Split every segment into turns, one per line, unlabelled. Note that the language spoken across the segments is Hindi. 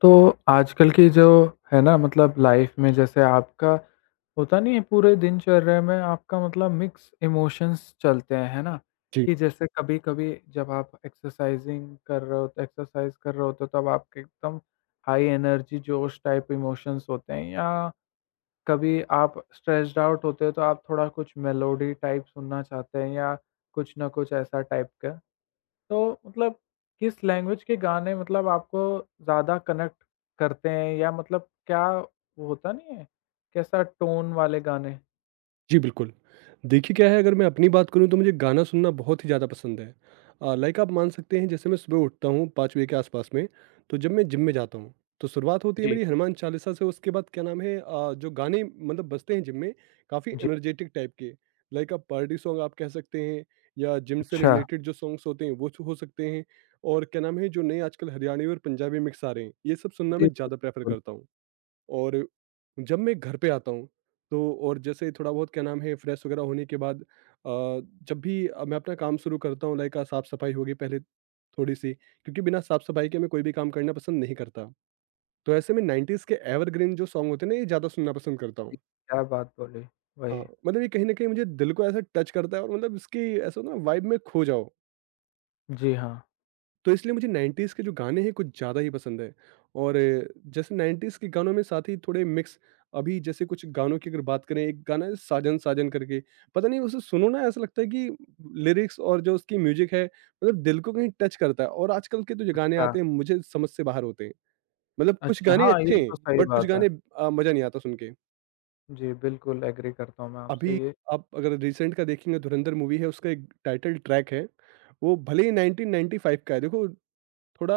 तो आजकल की जो है ना, मतलब लाइफ में जैसे आपका होता नहीं है पूरे दिनचर्या में आपका, मतलब मिक्स इमोशंस चलते हैं है ना।
जी,
कि जैसे कभी कभी जब आप एक्सरसाइज कर रहे होते हो तब आपके एकदम हाई एनर्जी जोश टाइप इमोशंस होते हैं, या कभी आप स्ट्रेस्ड आउट होते हो तो आप थोड़ा कुछ मेलोडी टाइप सुनना चाहते हैं, या कुछ ना कुछ ऐसा टाइप का? तो मतलब किस लैंग्वेज के गाने, मतलब आपको ज़्यादा कनेक्ट करते हैं, या मतलब क्या वो होता नहीं है, कैसा टोन वाले गाने?
जी बिल्कुल। देखिए क्या है अगर मैं अपनी बात करूँ तो मुझे गाना सुनना बहुत ही ज़्यादा पसंद है। लाइक आप मान सकते हैं जैसे मैं सुबह उठता हूँ 5 बजे के आस-पास में, तो जब मैं जिम में जाता हूँ, तो शुरुआत होती है
जी।
मेरी हनुमान चालीसा से। उसके बाद क्या नाम है जो गाने मतलब बजते हैं जिम में काफ़ी
जी,
एनर्जेटिक टाइप के, लाइक आप पार्टी सॉन्ग आप कह सकते हैं या जिम से
अच्छा।
रिलेटेड जो सॉन्ग्स होते हैं वो स हो सकते हैं। और क्या नाम है जो नए आजकल हरियाणवी और पंजाबी मिक्स आ रहे हैं, ये सब सुनना
जी, जी,
मैं ज़्यादा प्रेफ़र
बिल्कुल।
करता हूँ। और जब मैं घर पे आता हूँ, तो और जैसे थोड़ा बहुत क्या नाम है फ्रेश वगैरह होने के बाद जब भी मैं अपना काम शुरू करता हूँ लाइक साफ-सफाई होगी पहले थोड़ी-सी, क्योंकि बिना साफ-सफाई के मैं कोई भी काम करना पसंद नहीं करता। तो ऐसे में 90s के एवरग्रीन जो सॉन्ग होते हैं ना ये ज़्यादा सुनना पसंद करता
जी,
हूँ।
क्या बात बोली, वही।
हाँ, मतलब ये कहीं न कहीं मुझे दिल को ऐसा टच करता है और मतलब इसकी ऐसा ना वाइब में खो जाओ।
जी हाँ,
तो इसलिए मुझे 90s के जो गाने हैं कुछ ज़्यादा ही पसंद है और जैसे 90s के गानों में साथ ही थोड़े मिक्स अभी जैसे कुछ गानों की अगर बात करें, एक गाना है साजन साजन करके, पता नहीं उसे सुनो ना ऐसा लगता है कि लिरिक्स और जो उसकी म्यूजिक है मतलब दिल को कहीं टच करता है। और आजकल के तो जो गाने
अच्छा।
आते हैं मुझे समझ से बाहर होते हैं। मतलब कुछ
अच्छा,
गाने
हाँ, ये
अच्छे हैं
तो सही
बट कुछ
बात है।
गाने मजा नहीं आता सुन के।
जी, बिल्कुल एग्री करता हूँ मैं
अभी
आपसे ये।
आप अगर रिसेंट का देखेंगे, धुरंधर मूवी है उसका एक टाइटल ट्रैक है। वो भले ही 1995 का है देखो, थोड़ा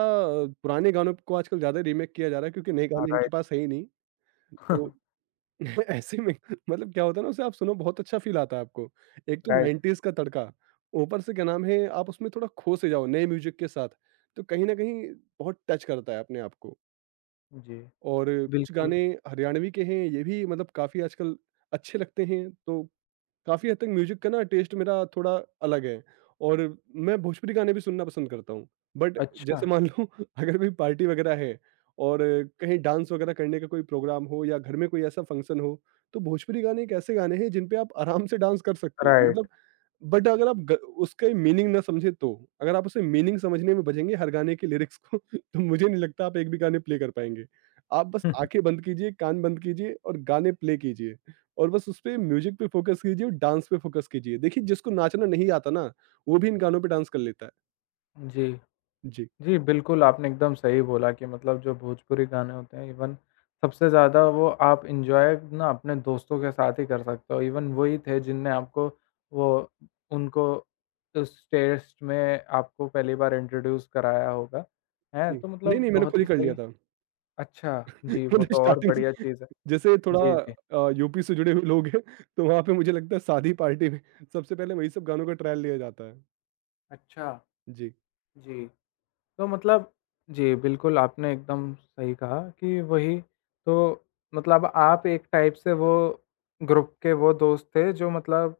पुराने गानों को आजकल ज़्यादा रीमेक किया जा रहा है क्योंकि नए
हाँ,
गाने इनके
राइट।
पास है ही नहीं। तो ऐसे में मतलब क्या होता है ना, उसे आप सुनो बहुत अच्छा फ़ील आता है आपको। एक तो
राइट,
90s का तड़का, ऊपर से क्या नाम है आप उसमें थोड़ा खो से जाओ नए म्यूज़िक के साथ। तो कहीं न कहीं बहुत टच करता है अपने आप को।
जी,
और कुछ
बिल्कुल।
गाने हरियाणवी के हैं ये भी मतलब काफ़ी आजकल अच्छे लगते हैं, तो काफ़ी हद तक म्यूज़िक का ना टेस्ट मेरा थोड़ा अलग है। और मैं भोजपुरी गाने भी सुनना पसंद करता हूँ। बट
अच्छा,
जैसे मान लो अगर कोई पार्टी वगैरह है और कहीं डांस वगैरह करने का कोई प्रोग्राम हो या घर में कोई ऐसा फंक्शन हो, तो भोजपुरी गाने एक ऐसे गाने हैं जिन पे आप आराम से डांस कर सकते हो।
राइट।
मतलब बट अगर आप ग उसके मीनिंग ना समझे तो? अगर आप उसे मीनिंग समझने में बझेंगे हर गाने के लिरिक्स को तो मुझे नहीं लगता आप एक भी गाने प्ले कर पाएँगे। आप बस आँखें बंद कीजिए, कान बंद कीजिए और गाने प्ले कीजिए और बस उसपे म्यूज़िक पे फ़ोकस कीजिए और डांस पे फ़ोकस कीजिए। देखिए जिसको नाचना नहीं आता ना, वो भी इन गानों पे डांस कर लेता है।
जी।
जी,
जी, बिल्कुल आपने एकदम सही बोला कि मतलब जो भोजपुरी गाने होते हैं, इवन सबसे ज़्यादा वो आप एन्जॉय ना अपने दोस्तों के साथ ही कर सकते हो। इवन वही थे जिनने आपको वो उनको उस टेस्ट में आपको पहली बार इंट्रोड्यूस कराया होगा, हैं?
जी।
तो
नहीं,
मतलब
नहीं मैंने खुद
बहुत ही
ही कर लिया
सही।
था।
अच्छा, जी, वो
मतलब
तो और
स्टार्टिंग
बढ़िया
से
चीज़ है।
जैसे थोड़ा
जी, जी।
यूपी से जुड़े हुए लोग हैं, तो वहाँ पे मुझे लगता है शादी पार्टी में सबसे पहले वही सब गानों का ट्रायल लिया जाता है।
अच्छा,
जी।
जी। तो मतलब जी, बिल्कुल आपने एकदम सही कहा कि वही। तो मतलब आप एक टाइप से वो ग्रुप के वो दोस्त थे जो मतलब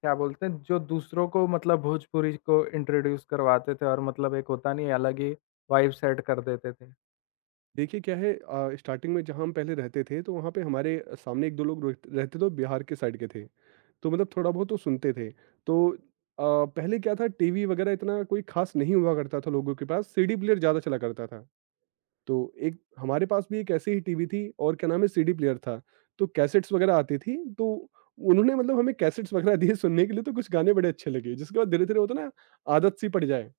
क्या बोलते हैं, जो दूसरों को मतलब भोजपुरी को इंट्रोड्यूस करवाते थे, और मतलब एक होता नहीं अलग ही वाइब सेट कर देते थे।
देखिए क्या है स्टार्टिंग में जहाँ हम पहले रहते थे तो वहाँ पे हमारे सामने 1-2 लोग रोहित रहते तो बिहार के साइड के थे। तो मतलब थोड़ा बहुत तो सुनते थे। तो पहले क्या था टीवी वगैरह इतना कोई ख़ास नहीं हुआ करता था लोगों के पास, सीडी प्लेयर ज़्यादा चला करता था। तो एक हमारे पास भी एक ऐसी ही टीवी थी और क्या नाम है सीडी प्लेयर था। तो कैसेट्स वगैरह आती थी, तो उन्होंने मतलब हमें कैसेट्स वगैरह दिए सुनने के लिए, तो कुछ गाने बड़े अच्छे लगे। जिसके बाद धीरे-धीरे होता है ना आदत सी पड़ जाए।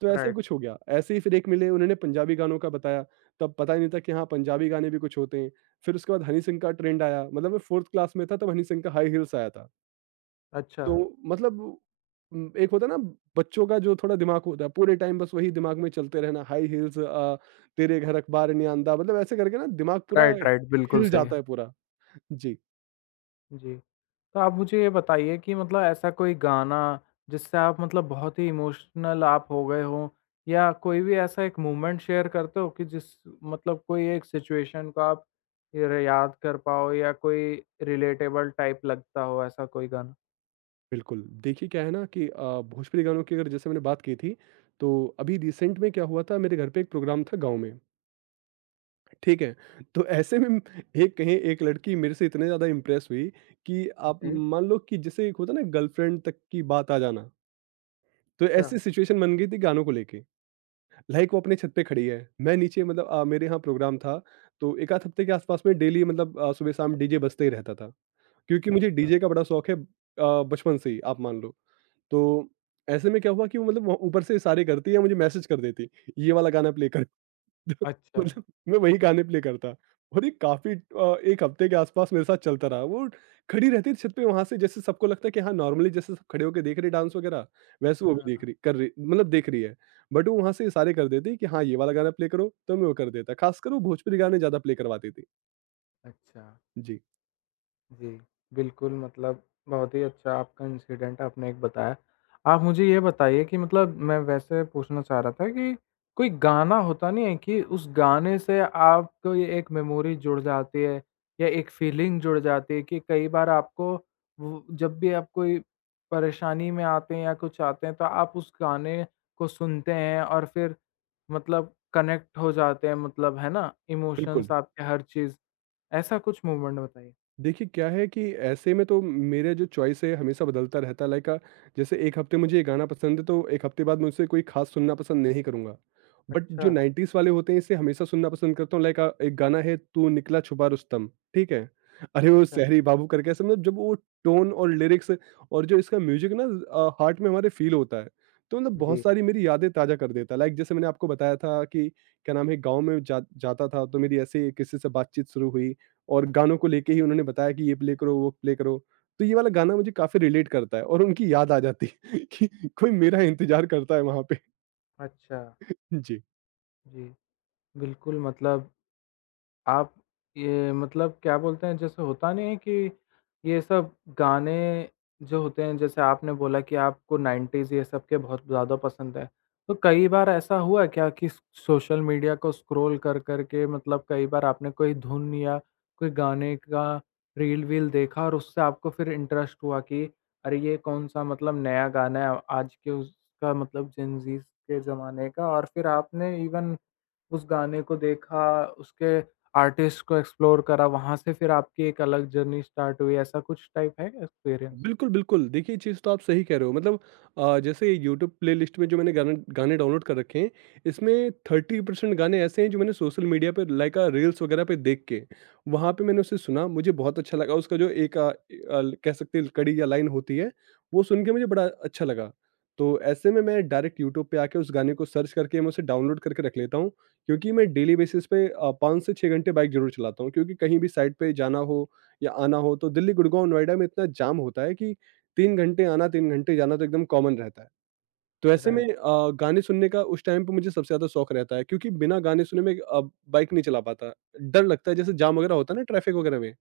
तो ऐसे
राइट,
कुछ हो गया। ऐसे ही फिर एक मिले, उन्होंने पंजाबी गानों का बताया, तब पता ही नहीं था कि हाँ, पंजाबी गाने भी कुछ होते हैं। फिर उसके बाद हनी सिंह का ट्रेंड आया, मतलब मैं 4th क्लास में था तब हनी सिंह का हाई हील्स आया था।
अच्छा,
तो मतलब एक होता है ना बच्चों का जो थोड़ा दिमाग होता है, पूरे टाइम बस वही दिमाग में चलते रहना हाई हील्स तेरे घर अखबार नहीं आंदा, मतलब ऐसे करके ना दिमाग पूरा
राइट, राइट, बिल्कुल
हिल
सही है।
जाता है पूरा। जी,
जी। तो आप मुझे ये बताइए कि मतलब ऐसा कोई गाना जिससे आप मतलब बहुत ही इमोशनल आप हो गए हो, या कोई भी ऐसा एक मोमेंट शेयर करते हो कि जिस मतलब कोई एक सिचुएशन को आप ये याद कर पाओ, या कोई रिलेटेबल टाइप लगता हो ऐसा कोई गाना।
बिल्कुल। देखिए क्या है ना कि भोजपुरी गानों की अगर जैसे मैंने बात की थी, तो अभी रिसेंट में क्या हुआ था मेरे घर पे एक प्रोग्राम था गाँव में। ठीक है? तो ऐसे में एक कहीं एक लड़की मेरे से इतने ज़्यादा इम्प्रेस हुई कि आप
जी,
मान लो कि जैसे एक होता है ना गर्लफ्रेंड तक की बात आ जाना, तो
अच्छा,
ऐसी सिचुएशन बन गई थी गानों को लेके। लाइक वो अपने छत पे खड़ी है, मैं नीचे मतलब मेरे यहाँ प्रोग्राम था, तो 1 आध हफ्ते के आसपास में डेली मतलब सुबह-शाम डीजे बजते ही रहता था। क्योंकि मुझे
अच्छा,
डीजे का बड़ा शौक है बचपन से ही आप मान लो। तो ऐसे में क्या हुआ कि वो मतलब वो ऊपर से इशारे करती है, मुझे मैसेज कर देती, ये वाला गाना प्ले कर।
अच्छा,
मतलब मैं वही गाने प्ले करता और ये काफ़ी 1 हफ्ते के आसपास मेरे साथ चलता रहा। वो खड़ी रहती थी छत पे वहाँ से। जैसे सबको लगता है कि हाँ, नॉर्मली जैसे सब खड़े होके देख रहे डांस वगैरह, वैसे वो भी देख
हाँ,
रही कर रही मतलब देख रही है। बट वो वहाँ से इशारे कर देती कि हाँ, ये वाला गाना प्ले करो, तो मैं वो कर देता। खासकर वो भोजपुरी गाने ज़्यादा प्ले करवाती थी।
अच्छा।
जी,
जी, बिल्कुल मतलब बहुत ही अच्छा आपका इंसिडेंट आपने एक बताया। आप मुझे ये बताइए कि मतलब मैं वैसे पूछना चाह रहा था कि कोई गाना होता नहीं है कि उस गाने से आपको ये एक मेमोरी जुड़ जाती है, या एक फीलिंग जुड़ जाती है कि कई बार आपको वो जब भी आप कोई परेशानी में आते हैं या कुछ आते हैं, तो आप उस गाने को सुनते हैं और फिर मतलब कनेक्ट हो जाते हैं, मतलब है ना?
बिल्कुल।
इमोशंस आपके हर चीज़। ऐसा कुछ मोमेंट बताइए?
देखिए, क्या है कि ऐसे में तो मेरा जो चॉइस है हमेशा बदलता रहता है लाइक जैसे एक हफ्ते मुझे ये गाना पसंद है तो एक हफ्ते बाद मैं उसे कोई ख़ास सुनना पसंद नहीं करूँगा। बट
अच्छा,
जो 90s वाले होते हैं इसे हमेशा सुनना पसंद करता हूँ लाइक एक गाना है तू निकला छुपा रुस्तम, ठीक है? अरे वो
अच्छा।
सहरी बाबू करके ऐसे मतलब जब वो टोन और लिरिक्स और जो इसका म्यूज़िक ना हार्ट में हमारे फ़ील होता है। तो मतलब बहुत
जी,
सारी मेरी यादें ताज़ा कर देता है। लाइक जैसे मैंने आपको बताया था कि क्या नाम है गाँव में जा जाता था, तो मेरी ऐसे ही किसी से बातचीत शुरू हुई। और गानों को लेके ही उन्होंने बताया कि ये प्ले करो, वो प्ले करो। तो ये वाला गाना मुझे काफ़ी रिलेट करता है और उनकी याद आ जाती है कि कोई मेरा इंतज़ार करता है वहाँ पे।
अच्छा,
जी।
जी। बिल्कुल मतलब आप ये मतलब क्या बोलते हैं, जैसे होता नहीं है कि ये सब गाने जो होते हैं जैसे आपने बोला कि आपको 90s ये सब के बहुत ज़्यादा पसंद है। तो कई बार ऐसा हुआ क्या कि सोशल मीडिया को स्क्रॉल कर कर के मतलब कई बार आपने कोई धुन या कोई गाने का रील-वील देखा और उससे आपको फिर इंटरेस्ट हुआ कि अरे! ये कौन-सा मतलब नया गाना है आज के उसका, मतलब जेन ज़ीस के ज़माने का, और फिर आपने इवन उस गाने को देखा, उसके आर्टिस्ट को एक्सप्लोर करा, वहाँ से फिर आपकी एक अलग जर्नी स्टार्ट हुई, ऐसा कुछ टाइप है एक्सपीरियंस?
बिल्कुल, बिल्कुल। देखिए, ये चीज़ तो आप सही कह रहे हो। मतलब जैसे यूट्यूब प्लेलिस्ट में जो मैंने गाने गाने डाउनलोड कर रखे हैं, इसमें 30% गाने ऐसे हैं जो मैंने सोशल मीडिया पे लाइक रील्स वगैरह पे देख के, वहाँ पे मैंने उसे सुना, मुझे बहुत अच्छा लगा। उसका जो एक अ, अल कह सकते हैं कड़ी या लाइन होती है, वो सुन के मुझे बड़ा अच्छा लगा। तो ऐसे में मैं डायरेक्ट यूट्यूब पे आके उस गाने को सर्च करके मैं उसे डाउनलोड करके रख लेता हूँ, क्योंकि मैं डेली बेसिस पे 5 से 6 घंटे बाइक ज़रूर चलाता हूँ, क्योंकि कहीं भी साइड पे जाना हो या आना हो तो दिल्ली, गुड़गाँव, नोएडा में इतना जाम होता है कि 3 घंटे आना, 3 घंटे जाना तो एकदम कॉमन रहता है। तो ऐसे में
राइट,
गाने सुनने का उस टाइम पे मुझे सबसे ज़्यादा शौक रहता है क्योंकि बिना गाने सुने मैं बाइक नहीं चला पाता। डर लगता है जैसे जाम वगैरह होता है ना ट्रैफ़िक वगैरह में,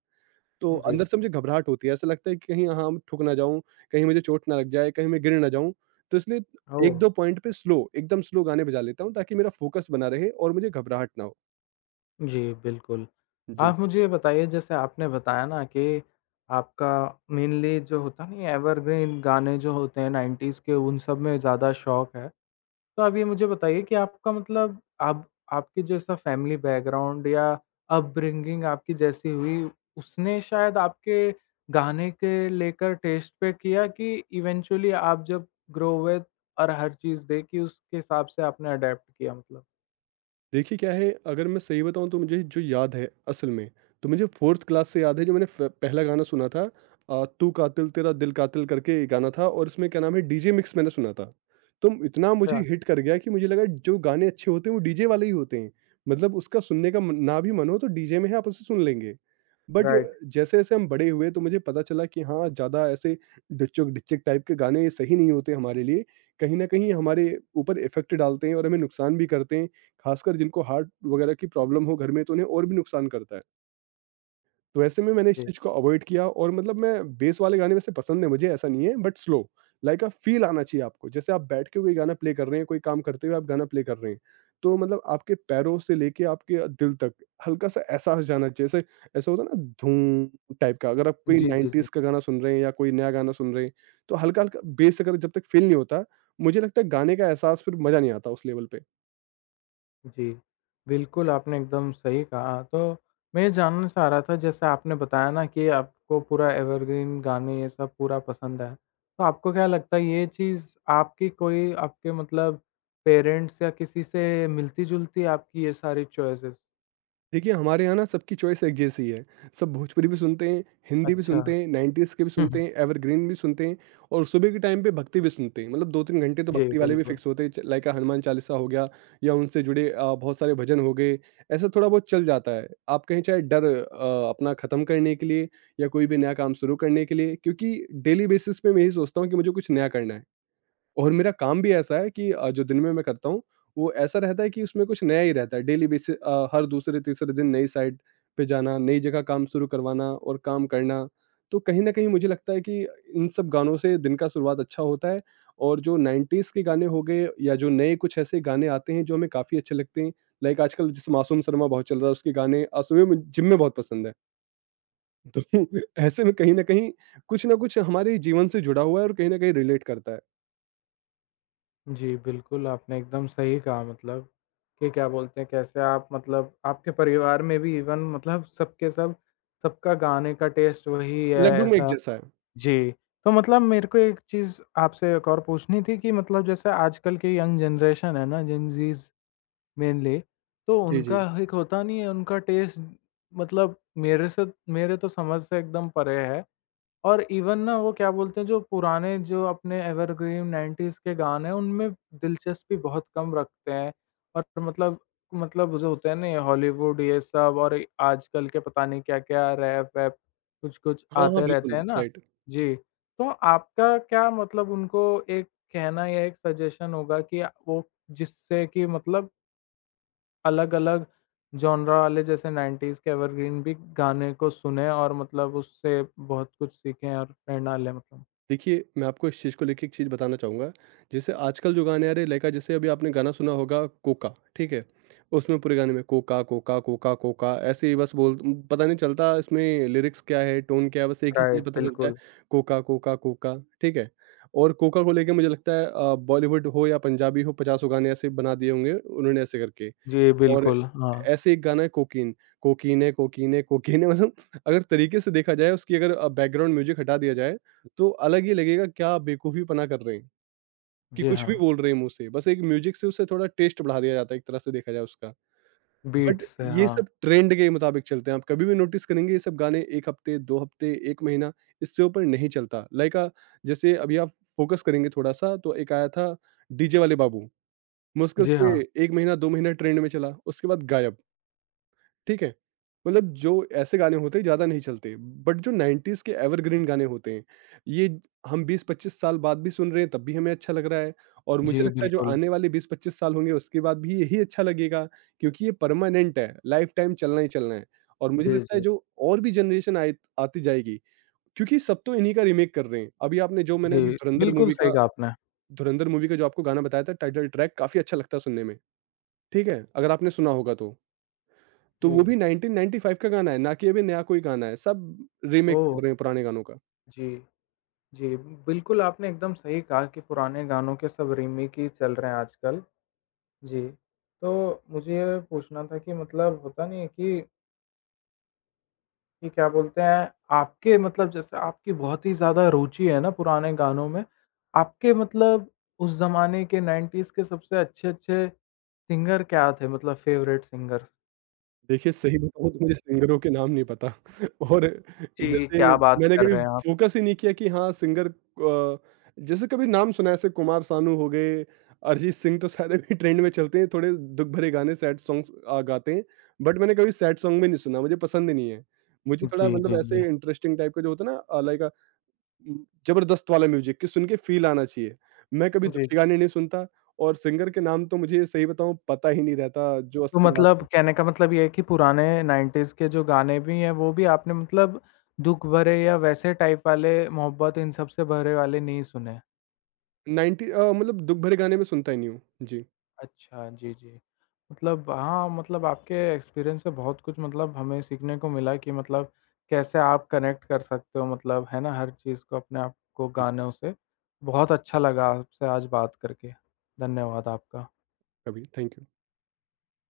तो
जी।
अंदर से मुझे घबराहट होती है। ऐसा लगता है कि कहीं हाँ, ठुक ना जाऊँ, कहीं मुझे चोट ना लग जाए, कहीं मैं गिर ना जाऊँ। तो इसलिए
ओह!
1-2 पॉइंट पे स्लो, एकदम स्लो गाने बजा लेता हूँ ताकि मेरा फ़ोकस बना रहे और मुझे घबराहट ना हो।
जी, बिल्कुल।
जी।
आप मुझे ये बताइए जैसे आपने बताया ना कि आपका मेनली जो होता नहीं है, एवरग्रीन गाने जो होते हैं 90s के, उन सब में ज़्यादा शौक है। तो आप ये मुझे बताइए कि आपका मतलब आप आपके जैसा फैमिली बैकग्राउंड या अपब्रिंगिंग आपकी जैसी हुई, उसने शायद आपके गाने के लेकर टेस्ट पे किया कि इवेंचुअली आप जब ग्रो हुए और हर चीज़ देखी उसके हिसाब से आपने अडैप्ट किया मतलब?
देखिए क्या है, अगर मैं सही बताऊँ तो मुझे जो याद है असल में, तो मुझे 4th क्लास से याद है जो मैंने फ पहला गाना सुना था तू कातिल तेरा दिल कातिल करके ये गाना था और इसमें क्या नाम है डीजे मिक्स मैंने सुना था। तो इतना मुझे
अच्छा,
हिट कर गया कि मुझे लगा जो गाने अच्छे होते हैं वो डीजे वाले ही होते हैं। मतलब उसका सुनने का मन ना भी मन हो तो डीजे में है आप उसे सुन लेंगे। But
right.
जैसे-जैसे हम बड़े हुए तो मुझे पता चला कि हाँ, ज़्यादा ऐसे ढिच्चक-ढिच्चक टाइप के गाने सही नहीं होते हमारे लिए। कहीं न कहीं हमारे ऊपर इफ़ेक्ट डालते हैं और हमें नुकसान भी करते हैं। ख़ासकर जिनको हार्ट वगैरह की प्रॉब्लम हो घर में तो उन्हें और भी नुकसान करता है। तो ऐसे में मैंने इस
जी।
चीज़ को अवॉइड किया और मतलब मैं बेस वाले गाने वैसे पसंद है मुझे, ऐसा नहीं है बट स्लो, लाइक फ़ील आना चाहिए आपको। जैसे आप बैठ के कोई गाना प्ले कर रहे हैं, कोई काम करते हुए आप गाना प्ले कर रहे हैं, तो मतलब आपके पैरों से लेके आपके दिल तक हल्का-सा एहसास जाना चाहिए। जैसे ऐसा होता है ना धूम टाइप का, अगर आप कोई
जी, जी, जी।
90s का गाना सुन रहे हैं या कोई नया गाना सुन रहे हैं, तो हल्का-हल्का बेस अगर जब तक फ़ील नहीं होता, मुझे लगता है गाने का एहसास फिर मज़ा नहीं आता उस लेवल पे।
जी, बिल्कुल, आपने एकदम सही कहा। तो मैं ये जानना चाह रहा था जैसे आपने बताया ना कि आपको पूरा एवरग्रीन गाने ये सब पूरा पसंद है। तो आपको क्या लगता है ये चीज़ आपकी कोई आपके मतलब पेरेंट्स या किसी से मिलती-जुलती है आपकी ये सारी चॉइसेस?
देखिए, हमारे यहाँ ना सबकी चॉइस एक जैसी है। सब भोजपुरी भी सुनते हैं, हिंदी भी
अच्छा।
सुनते हैं, 90s के भी
हुँ, हुँ।
सुनते हैं, एवरग्रीन भी सुनते हैं और सुबह के टाइम पे भक्ति भी सुनते हैं। मतलब 2-3 घंटे तो
जी,
भक्ति वाले भी
बिल्कुल।
फिक्स होते हैं, च लाइक हनुमान चालीसा हो गया या उनसे जुड़े बहुत सारे भजन हो गए, ऐसा थोड़ा बहुत चल जाता है। आप कहें चाहे डर अपना खत्म करने के लिए या कोई भी नया काम शुरू करने के लिए क्योंकि डेली बेसिस पे मैं यही सोचता हूँ कि मुझे कुछ नया करना है। और मेरा काम भी ऐसा है कि जो दिन में मैं करता हूँ, वो ऐसा रहता है कि उसमें कुछ नया ही रहता है। डेली बेसिस हर दूसरे-तीसरे दिन नई साइट पे जाना, नई जगह काम शुरू करवाना और काम करना। तो कहीं न कहीं मुझे लगता है कि इन सब गानों से दिन का शुरुआत अच्छा होता है और जो 90s के गाने हो गए या जो नए कुछ ऐसे गाने आते हैं, जो हमें काफ़ी अच्छे लगते हैं। लाइक आजकल जैसे मासूम शर्मा बहुत चल रहा है, उसके गाने सुबह मु जिम में बहुत पसंद है। तो ऐसे में कहीं न कहीं कुछ न कुछ हमारे जीवन से जुड़ा हुआ है और कहीं न कहीं रिलेट करता है।
जी, बिल्कुल, आपने एकदम सही कहा, मतलब कि क्या बोलते हैं कैसे आप मतलब आपके परिवार में भी इवन मतलब सबके सब सबका गाने का टेस्ट वही है
लगभग में एक
ऐसा।
जैसा है।
जी, तो मतलब मेरे को एक चीज़ आपसे एक और पूछनी थी कि मतलब जैसे आजकल की यंग जनरेशन है ना, जेनज़ीज़ मेनली, तो
जी, जी।
उनका एक होता नहीं है, उनका टेस्ट मतलब मेरे से मेरे तो समझ से एकदम परे है। और इवन ना वो क्या बोलते हैं, जो पुराने जो अपने एवरग्रीन 90s के गाने हैं उनमें दिलचस्पी बहुत कम रखते हैं, और मतलब जो होते हैं ना ये हॉलीवुड ये सब, और ये आजकल के पता नहीं क्या-क्या रैप वैप कुछ-कुछ
हाँ, हाँ,
आते रहते
बिल्कुल,
हैं ना।
राइट।
जी, तो आपका क्या, मतलब उनको एक कहना या एक सजेशन होगा कि वो जिससे कि मतलब अलग-अलग जॉनरा वाले जैसे 90s के एवरग्रीन भी गाने को सुने और मतलब उससे बहुत कुछ सीखें और प्रेरणा लें मतलब।
देखिए, मैं आपको इस चीज़ को लेके एक चीज़ बताना चाहूँगा, जैसे आजकल जो गाने आ रहे हैं, लाइक जैसे अभी आपने गाना सुना होगा कोका, ठीक है? उसमें पूरे गाने में कोका, कोका, कोका, कोका ऐसे ही बस बोल पता नहीं चलता इसमें लिरिक्स क्या है, टोन क्या है, बस एक ही चीज़
राइट,
पता चलता है
बिल्कुल।
कोका, कोका, कोका, ठीक है? और कोका को लेके मुझे लगता है बॉलीवुड हो या पंजाबी हो, पचासों गाने ऐसे बना दिए होंगे उन्होंने ऐसे करके।
जी,
और
बिल्कुल। हाँ,
ऐसे एक गाना है कोकीन, कोकीने कोकीने कोकीने मतलब अगर तरीके से देखा जाए उसकी अगर बैकग्राउंड म्यूजिक हटा दिया जाए, तो अलग ही लगेगा क्या बेवकूफ़ीपना कर रहे हैं, कि
जी
कुछ भी
हाँ।
बोल रहे हैं मुँह से। बस एक म्यूजिक से उसे थोड़ा टेस्ट बढ़ा दिया जाता है एक तरह से देखा जाए उसका।
बीट
बट
से
ये
हाँ।
सब ट्रेंड के मुताबिक चलते हैं, आप कभी भी नोटिस करेंगे ये सब गाने 1 हफ्ते, 2 हफ्ते, 1 महीना इससे ऊपर नहीं चलता। लाइक जैसे अभी आप फ़ोकस करेंगे थोड़ा-सा तो एक आया था डीजे वाले बाबू, मुश्किल
जी हाँ।
से 1 महीना, 2 महीना ट्रेंड में चला, उसके बाद गायब। ठीक है? मतलब जो ऐसे गाने होते हैं ज़्यादा नहीं चलते, बट जो 90s के एवरग्रीन गाने होते हैं, ये हम 20-25 साल बाद भी सुन रहे हैं, तब भी हमें अच्छा लग रहा है और मुझे
जी,
लगता है जो
बिल्कुल।
आने वाले 20-25 साल होंगे उसके बाद भी यही अच्छा लगेगा क्योंकि ये परमानेंट है, लाइफ टाइम चलना ही चलना है और मुझे
जी,
लगता है
जी।
जो और भी जनरेशन आए आती जाएगी क्योंकि सब तो इन्हीं का रीमेक कर रहे हैं। अभी आपने जो मैंने
जी,
अभी धुरंधर
बिल्कुल
मूवी
सही
का
कहा आपने।
धुरंधर मूवी का जो आपको गाना बताया था टाइटल ट्रैक काफ़ी अच्छा लगता है सुनने में, ठीक है? अगर आपने सुना होगा तो। तो
जी।
वो भी 1995 का गाना है, ना कि अभी नया कोई गाना है, सब रीमेक
ओह!
कर रहे हैं पुराने गानों का।
जी, जी। बिल्कुल, आपने एकदम सही कहा कि पुराने गानों के सब रीमेक ही चल रहे हैं आजकल। जी, तो मुझे पूछना था कि मतलब होता नहीं है कि ये क्या बोलते हैं, आपके मतलब जैसे आपकी बहुत ही ज़्यादा रुचि है ना पुराने गानों में, आपके मतलब उस ज़माने के 90s के सबसे अच्छे-अच्छे सिंगर क्या थे मतलब फ़ेवरेट सिंगर?
देखिए सही बताऊँ तो मुझे सिंगरों के नाम नहीं पता और
जी,
जैसे
क्या बात
मैंने
कर
कभी
रहे हैं आप?
फ़ोकस ही नहीं किया कि हाँ सिंगर जैसे कभी नाम सुना है ऐसे कुमार सानू हो गए, अरिजीत सिंह तो शायद अभी ट्रेंड में चलते हैं, थोड़े दुःख भरे गाने सैड सॉन्ग्स गाते हैं, बट मैंने कभी सैड सॉन्ग भी नहीं सुना, मुझे पसंद ही नहीं है। मुझे
जी,
थोड़ा मतलब
जी, जी।
ऐसे इंटरेस्टिंग टाइप का जो होता है ना लाइक जबरदस्त वाला म्यूज़िक कि सुन के फ़ील आना चाहिए। मैं कभी
जी,
दुखी
जी।
गाने नहीं सुनता और सिंगर के नाम तो मुझे सही बताऊँ पता ही नहीं रहता जो
तो
असली बात
मतलब
है।
कहने का मतलब ये है कि पुराने 90s के जो गाने भी हैं, वो भी आपने मतलब दुःख भरे या वैसे टाइप वाले, मोहब्बत इन सब से भरे वाले नहीं सुने।
90 मतलब दुःख भरे गाने मैं सुनता ही नहीं हूँ। जी,
अच्छा, जी, जी। मतलब हाँ, मतलब आपके एक्सपीरियंस से बहुत कुछ मतलब हमें सीखने को मिला कि मतलब कैसे आप कनेक्ट कर सकते हो, मतलब है ना, हर चीज़ को अपने आप को
जी,
गानों से। बहुत अच्छा लगा आपसे आज बात करके। धन्यवाद आपका।
कभी। Thank you.